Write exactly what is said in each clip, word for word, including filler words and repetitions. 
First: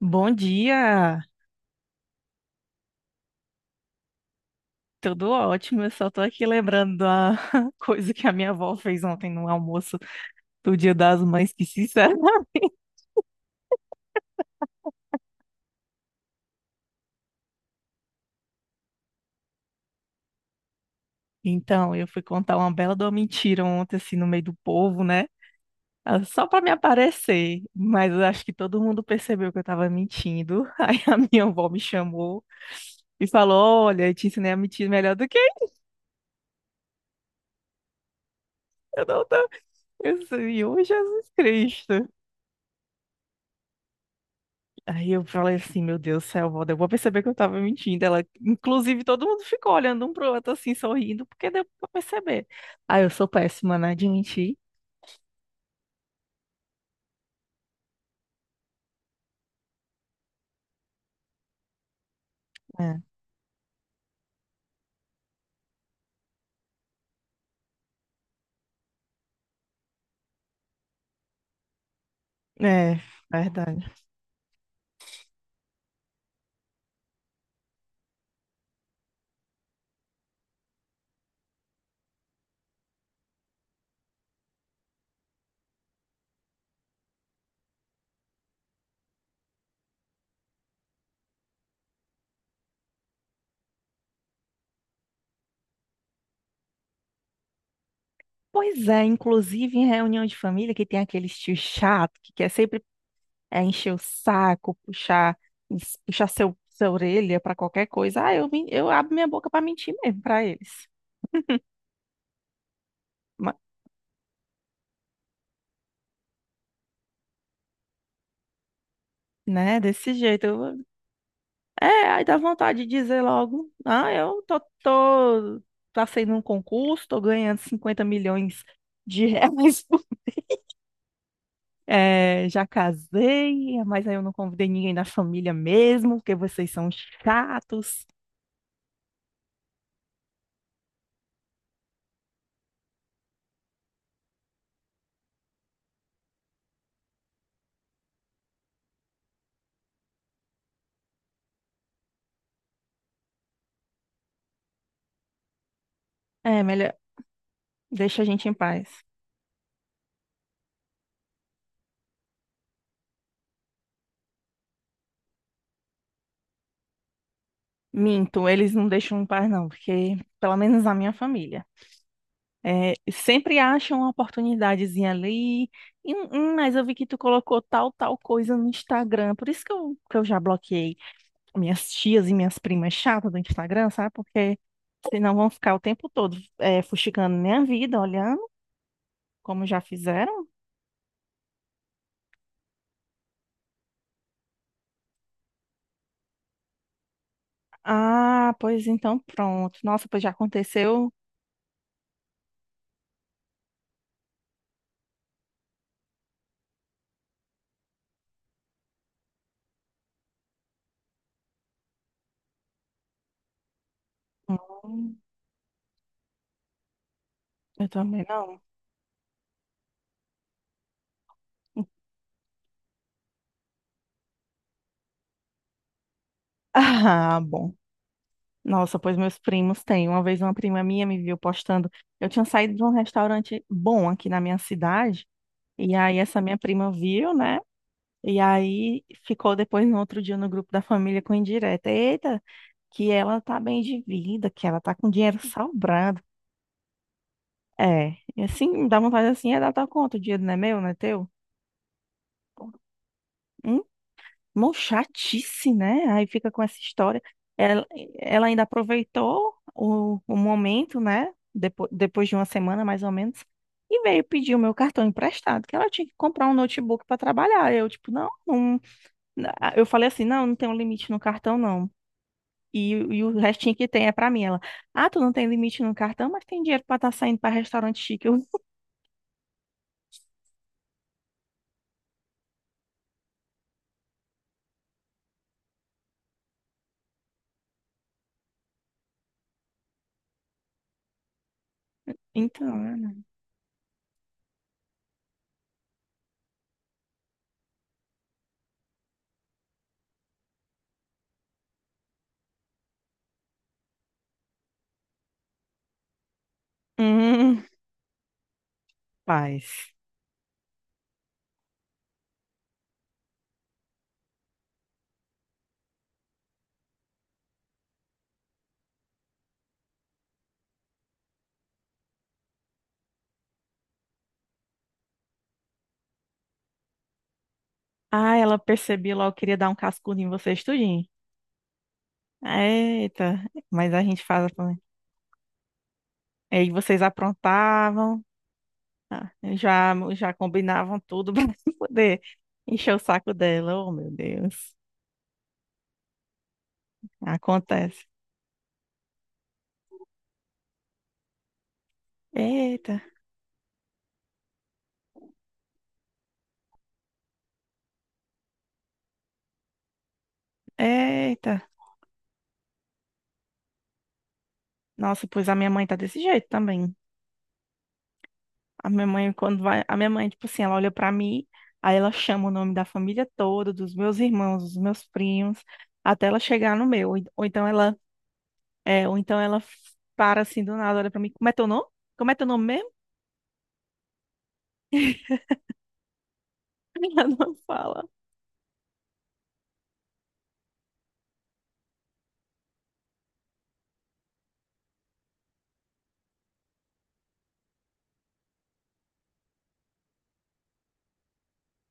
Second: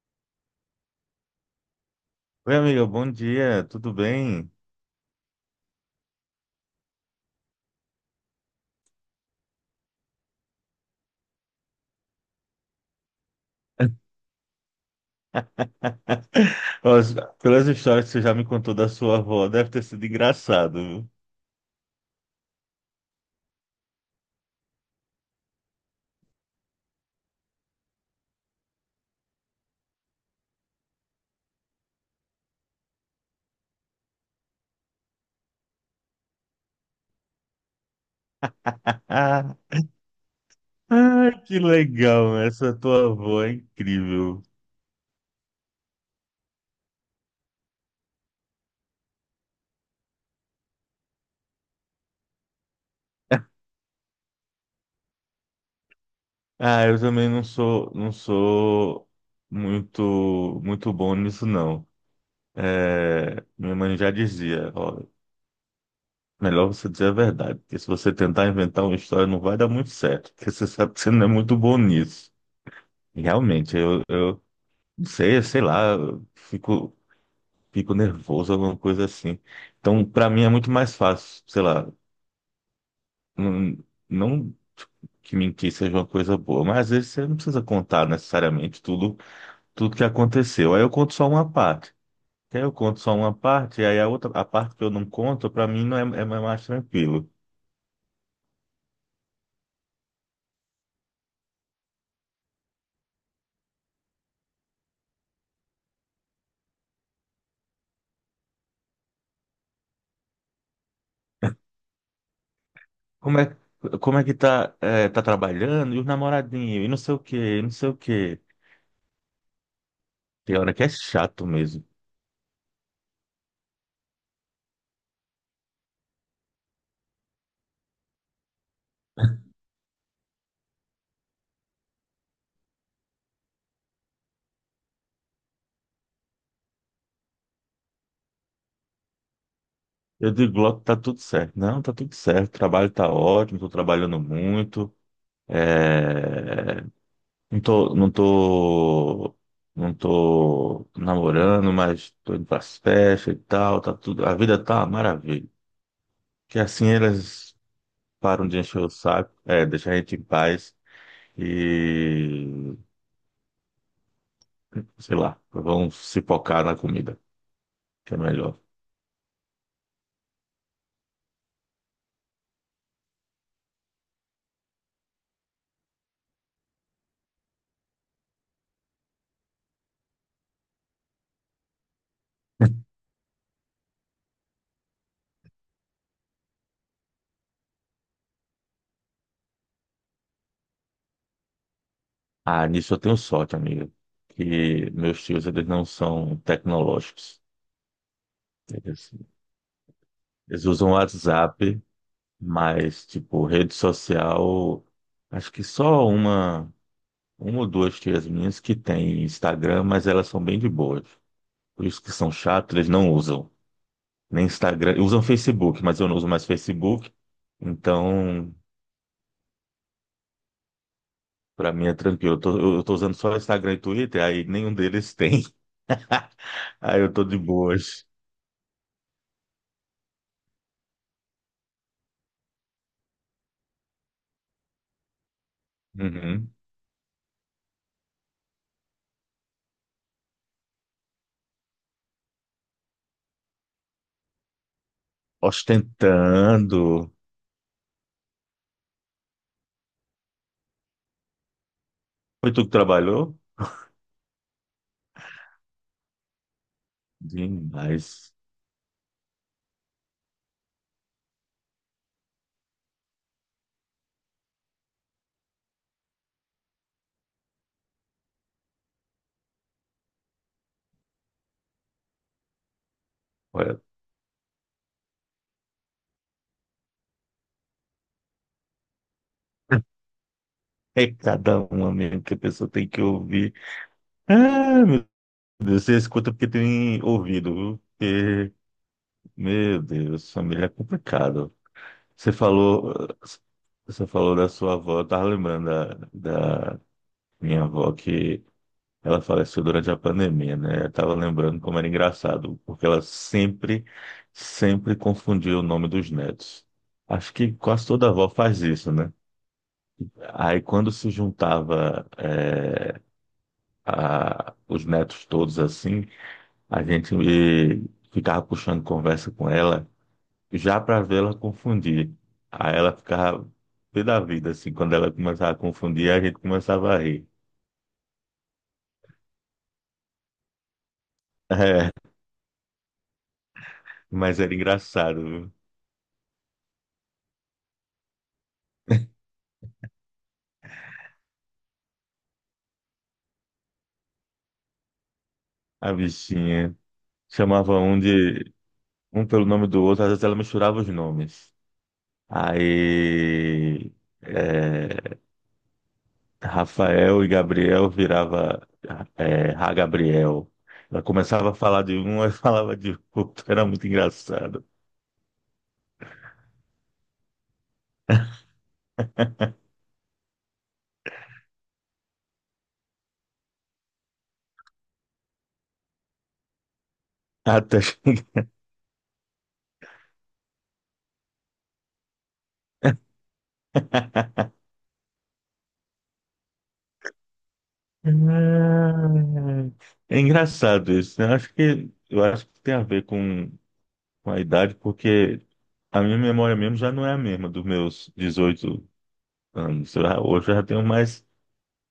Bom dia, Oi, amiga, bom dia, tudo bem? tudo ótimo. Eu só tô aqui lembrando da coisa que a minha avó fez ontem no almoço do Dia das Mães, que sincero. Pelas pelas histórias que você já me contou da sua avó, deve ter sido engraçado, viu? Então, eu fui contar uma bela de uma mentira ontem, assim, no meio do povo, né? Ah, só pra me aparecer, mas eu acho que todo mundo percebeu que eu tava mentindo. Aí a minha avó me chamou e falou: Olha, eu te ensinei a mentir melhor do que eu não Ah, tô. Eu disse, "Ô, Jesus que Cristo." legal, essa tua avó é incrível. Aí eu falei assim, meu Deus do céu, Valda, eu vou perceber que eu tava mentindo. Ela, inclusive, todo mundo ficou olhando um pro outro assim, sorrindo, porque deu pra perceber. Ah, eu sou péssima, né, de mentir. Ah, eu também não sou, não sou muito, muito bom nisso, não. É, É, minha mãe já dizia, ó, melhor você dizer a verdade, porque se você tentar inventar uma história não vai dar muito certo, porque você sabe que você não é muito bom nisso. é, Realmente, verdade. eu, eu não sei, sei lá, eu fico, fico nervoso, alguma coisa assim. Então, pra mim é muito mais fácil, sei lá, não, não que mentir seja uma coisa boa, mas às vezes você não precisa contar necessariamente tudo, tudo que aconteceu. Aí eu conto só uma parte. Aí eu conto só uma parte, e aí a outra, a parte que eu não conto, pra mim não é, é mais tranquilo. Pois é, inclusive em reunião de família que tem aquele tio chato que quer sempre é, encher o saco, puxar, puxar seu, sua orelha pra qualquer coisa. Ah, eu, men- eu abro minha boca pra mentir mesmo pra eles. Como Ma- é, como é que tá, é, tá trabalhando, e os namoradinhos, e não sei o quê, e não sei o quê. né, desse Tem hora que jeito. é chato mesmo. É, aí dá vontade de dizer logo, ah, eu tô, tô passei num concurso, tô ganhando cinquenta milhões de reais, é, já casei, mas aí eu não convidei ninguém da família mesmo, porque vocês são chatos. Eu digo logo que tá tudo certo. Não, tá tudo certo. O trabalho tá ótimo, tô trabalhando muito. É, Não tô, não tô, não tô namorando, mas tô indo pras festas e tal, tá tudo. A vida tá uma maravilha. Que É, assim melhor, elas deixa a gente param em de encher paz. o saco, é, deixar a gente em paz e, sei lá, vão se focar na comida, que é Minto, melhor. eles não deixam em paz não, porque pelo menos a minha família. É, sempre acham uma oportunidadezinha ali, e, hum, mas eu vi que tu colocou tal, tal coisa no Instagram, por isso que eu, que eu já bloqueei minhas tias e minhas primas chatas do Instagram, sabe? Porque senão vão ficar o tempo todo é, fuxicando minha vida, olhando, como já fizeram. Ah, nisso eu tenho sorte, amiga, que meus tios, eles não são tecnológicos. Ah, pois Eles então pronto. Nossa, pois já Eles usam aconteceu. WhatsApp, mas, tipo, rede social, acho que só uma, uma ou duas tias minhas que têm Instagram, mas elas são bem de boas. Por isso que são chatos, eles não usam. Nem Instagram, usam Facebook, mas eu não uso mais Facebook. Eu também Então, não. pra mim é tranquilo. Eu tô, eu eu tô usando só Instagram e Twitter, aí nenhum deles tem. Aí eu tô de Ah, bom. boas. Nossa, pois meus primos têm. Uma vez uma prima minha me viu postando. Eu tinha saído de um restaurante bom aqui na minha cidade. E aí essa Uhum. minha prima viu, né? E aí ficou depois no outro dia no grupo da família com indireta. Eita, que ela tá bem de vida, que ela tá com dinheiro sobrando. Ostentando. É, e assim, dá vontade assim, é dar tua conta, o dinheiro não é meu, não é teu? Foi tu que trabalhou? Hum, Mó chatice, né? Aí fica com essa história. Ela, Demais. ela ainda aproveitou o, o momento, né? Depois, depois de uma semana, mais ou menos, e veio pedir o meu cartão emprestado, que ela tinha que comprar um notebook para trabalhar. Eu, tipo, não, não. Eu falei assim, não, não tem um limite no cartão, não. E, e o restinho Olha. que tem é pra mim. Ela, ah, tu não tem limite no cartão, mas tem dinheiro pra estar saindo pra restaurante chique. Eu, É cada uma mesmo que a pessoa tem que ouvir. Ah, meu Deus, você escuta porque tem ouvido, viu? Porque, meu Deus, família é complicado. Você então, falou, Ana. você falou da sua avó, eu tava lembrando da, da minha avó que ela faleceu durante a pandemia, né? Eu tava lembrando como era engraçado, porque ela sempre, sempre confundia o nome dos netos. Acho que Hum, quase toda avó faz isso, né? paz. Aí quando se juntava, eh, a- os netos todos assim, a gente eh, ficava puxando conversa com ela já para vê-la confundir. Aí ela ficava pé da vida, assim, quando ela começava a confundir, a gente começava a rir. Ah, ela percebia logo, queria dar um cascudo em vocês tudinho. É, Eita, mas a gente mas faz era também. engraçado, viu? Aí vocês aprontavam, ah, já, já combinavam tudo pra poder encher o saco dela. Oh, meu Deus. A bichinha chamava um Acontece. de um pelo nome do outro, às vezes ela misturava os nomes. Eita, Aí, eh, Rafael e Gabriel virava é, Ra Gabriel. Ela começava eita. a falar de um e falava de outro. Era muito engraçado. Nossa, pois a minha mãe tá desse jeito também. A minha mãe, quando vai, a minha mãe, tipo assim, ela olha pra mim, aí ela chama o nome da família toda, dos meus irmãos, dos meus primos, até ela chegar no meu. Ou ou então Até... ela, é, ou então ela para assim do nada, olha pra mim, como é teu nome? Como é teu nome mesmo? Ela não fala. É engraçado isso, né? Eu Acho que, eu acho que tem a ver com, com a idade, porque a minha memória mesmo já não é a mesma dos meus dezoito anos. Eu já- hoje eu já tenho mais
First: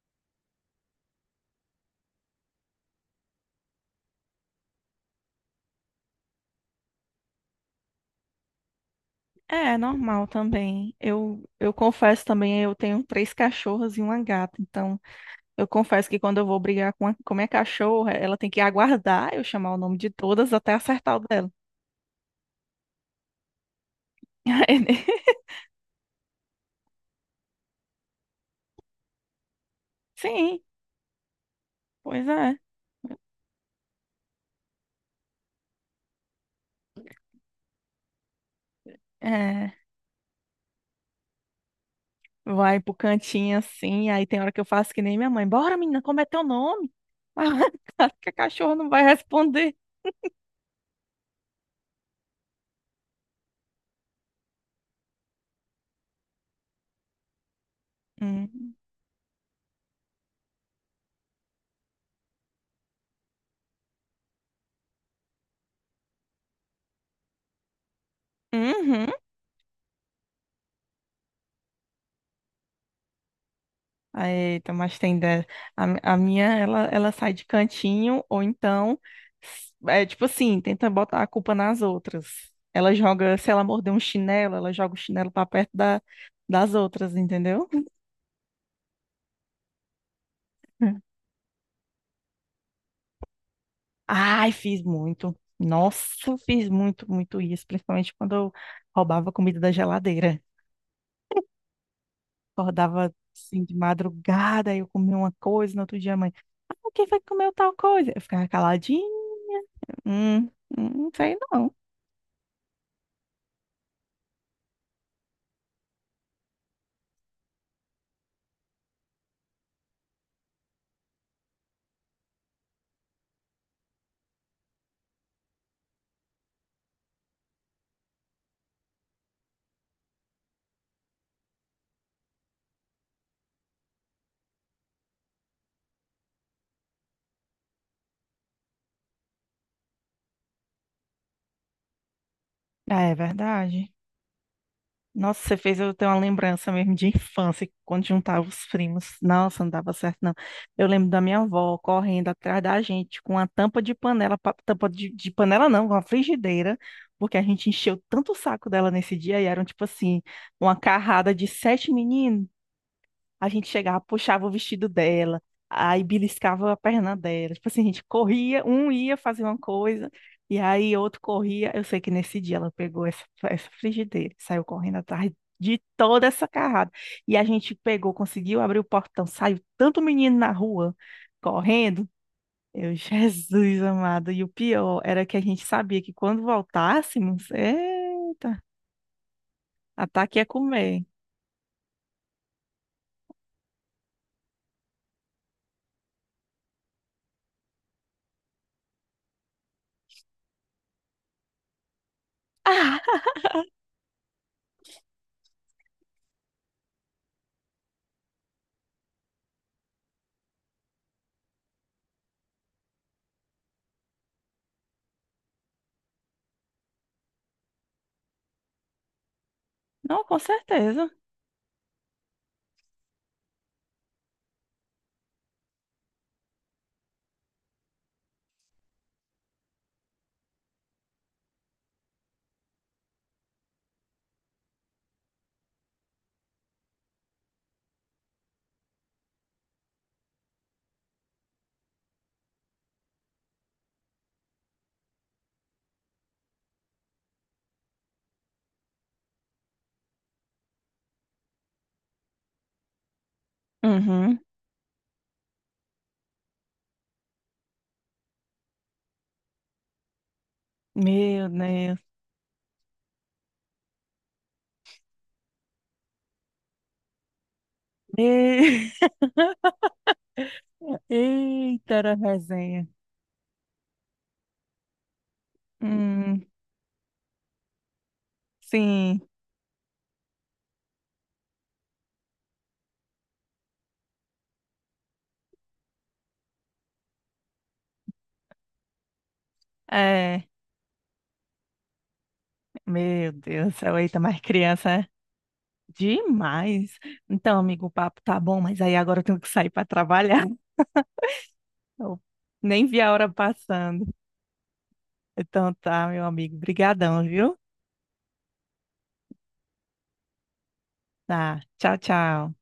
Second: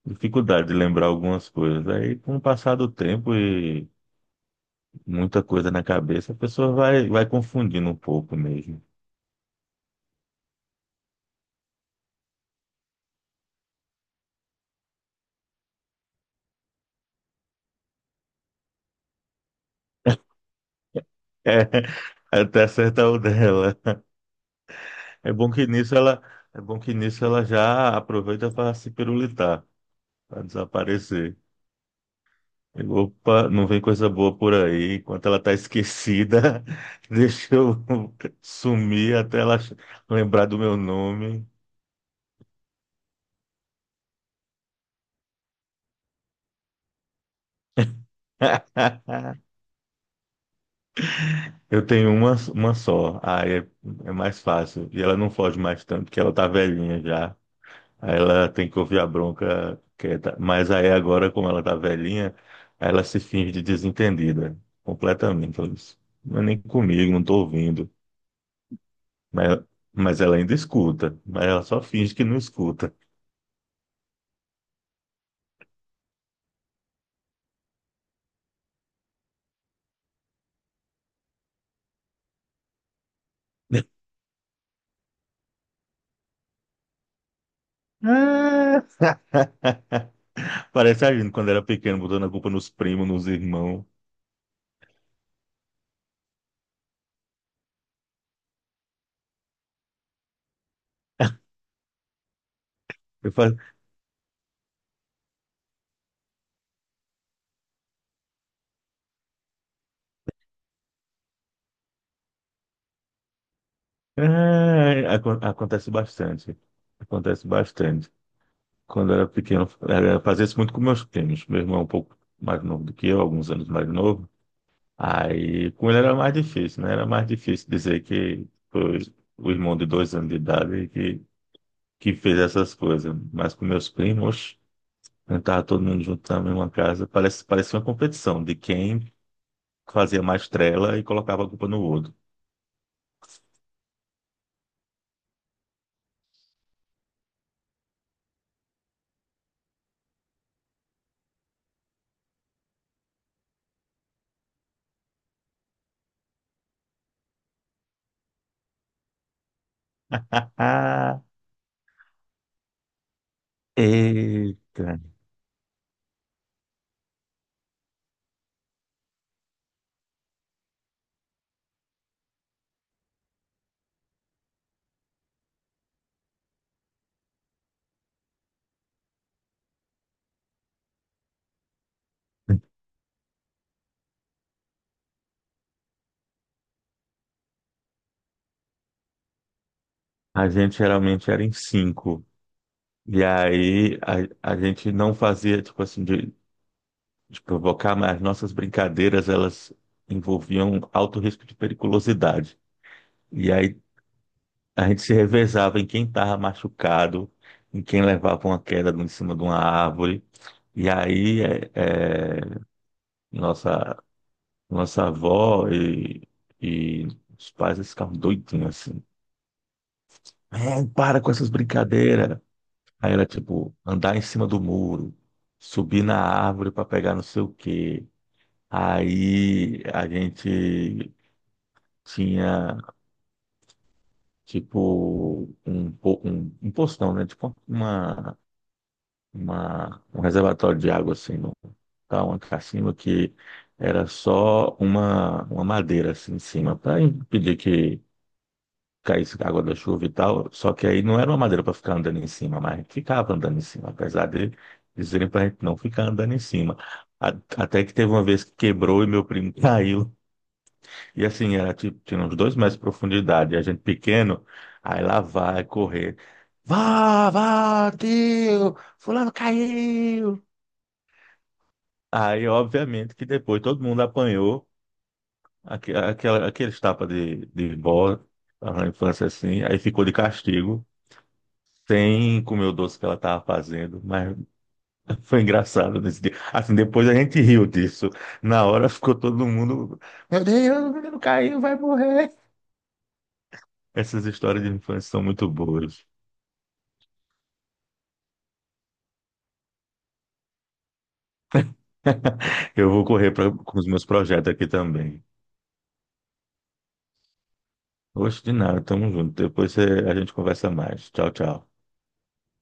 dificuldade de lembrar algumas coisas. Aí, com o passar do tempo e muita coisa na cabeça, a pessoa vai, vai confundindo um pouco mesmo. É, é normal também. Eu, eu confesso também, eu tenho três cachorras e uma gata. Então, eu confesso que quando eu vou brigar com a, com a minha cachorra, ela tem que aguardar eu chamar o nome de todas até acertar o dela. É, até acertar o dela. É bom que nisso ela, é bom que nisso ela já aproveita para se pirulitar, para Sim, desaparecer. pois é. E, opa, não vem coisa boa por aí. Enquanto ela tá esquecida, deixa eu sumir até ela É, lembrar do meu nome. vai pro cantinho assim, aí tem hora que eu faço que nem minha mãe. Bora, menina, como é teu nome? Claro que a cachorra não vai responder. Eu tenho uma, uma só, aí é, é mais fácil. E ela não foge mais tanto, porque ela tá velhinha já. Aí ela tem Hum. que ouvir a bronca quieta. Mas aí agora, como ela tá velhinha, aí ela se finge de desentendida. Completamente. Ela diz, não é nem comigo, não tô ouvindo. Uhum. Mas, mas ela ainda escuta. Mas ela só finge que não escuta. Ah, eita, mas tem dessa. A, mi- a minha, ela, ela sai de cantinho, ou então, s- é tipo assim, tenta botar a culpa nas outras. Ela joga, se ela morder um chinelo, ela joga o chinelo pra perto da, das outras, entendeu? Ah! Parece a gente quando era pequeno, botando a culpa nos primos, nos irmãos. Ai, fiz muito. Nossa, fiz muito, muito isso, principalmente quando eu roubava comida da geladeira. Acordava Eu falo, assim de madrugada, aí eu comia uma coisa, no outro dia a mãe, ah, quem foi que comeu tal coisa? Eu ficava caladinho, hum, hum, não sei não. ah, acon- acontece bastante. Acontece bastante. Quando eu era pequeno, era, fazia isso muito com meus primos. Meu irmão é um pouco mais novo do que eu, alguns anos mais novo. Aí, com ele era mais difícil, né? Era mais difícil dizer que foi o irmão de dois anos de idade que, que fez essas coisas. Mas com meus primos, quando tava todo mundo junto na mesma casa, parece, parecia uma competição de quem fazia mais trela e colocava a culpa no outro. Ah, é verdade. Nossa, você fez eu ter uma lembrança mesmo de infância, quando juntava os primos. Nossa, não dava certo, não. Eu lembro da minha avó correndo atrás da gente com uma tampa de panela, pa- tampa de, de panela não, com uma frigideira, porque a gente encheu tanto o saco dela nesse dia e eram, tipo assim, uma carrada de sete meninos. A gente chegava, puxava o vestido Eita! dela, aí beliscava a perna dela. Tipo assim, a gente corria, um ia fazer uma coisa, e aí outro corria. Eu sei que nesse dia ela pegou essa, essa frigideira, saiu correndo atrás de toda essa carrada. E a gente pegou, conseguiu abrir o portão, saiu tanto menino na rua correndo. Eu, Jesus amado. E o pior era que a gente sabia que quando voltássemos, eita, ataque ia A gente comer. geralmente era em cinco. E aí a, a gente não fazia, tipo assim, de, de provocar, mas as nossas brincadeiras, elas envolviam alto risco de periculosidade. Ah, E aí a gente se revezava em quem estava machucado, em quem levava uma queda em cima de uma árvore. E aí é, é, nossa, nossa avó e, e os pais eles ficavam doidinhos assim. não, com É, certeza. para com essas brincadeiras. Aí era tipo andar em cima do muro, subir na árvore para pegar não sei o quê. Aí a gente tinha tipo um, po- um, um postão, né? Tipo uma uma, um reservatório de água assim, no, tá, uma cacimba que era só uma, uma madeira assim em cima, para impedir que caísse água da chuva e tal. Só que aí não era uma madeira para ficar andando em cima, mas a gente ficava andando em cima, apesar Uhum. de dizerem para a gente não ficar andando em cima. A- Até que teve uma vez que quebrou e meu primo caiu. E Meu assim, era tipo, Deus. tinha uns dois metros de profundidade, e a gente pequeno, aí lá vai correr. Vá, vá, tio! E- Fulano caiu! Eita, era Aí, resenha. obviamente, que depois todo mundo apanhou aque- Hum, aquela, aqueles tapas de, de bola na sim, infância assim, aí ficou de castigo, sem comer o doce que ela estava fazendo, mas foi engraçado nesse dia. Assim, depois a gente riu disso. Na hora ficou todo mundo, meu é. Deus, o menino caiu, vai morrer. Meu Deus do céu, eita, Essas mais histórias de criança, é infância são muito boas. demais. Então, amigo, o papo tá bom, mas aí agora eu tenho que sair para trabalhar. Eu nem Eu vi vou a hora correr pra, com os passando. meus projetos aqui também. Então tá, meu amigo, brigadão, viu? Oxe, de nada, tamo junto. Depois eh, a gente conversa mais. Tchau, tchau. Tá, tchau, tchau.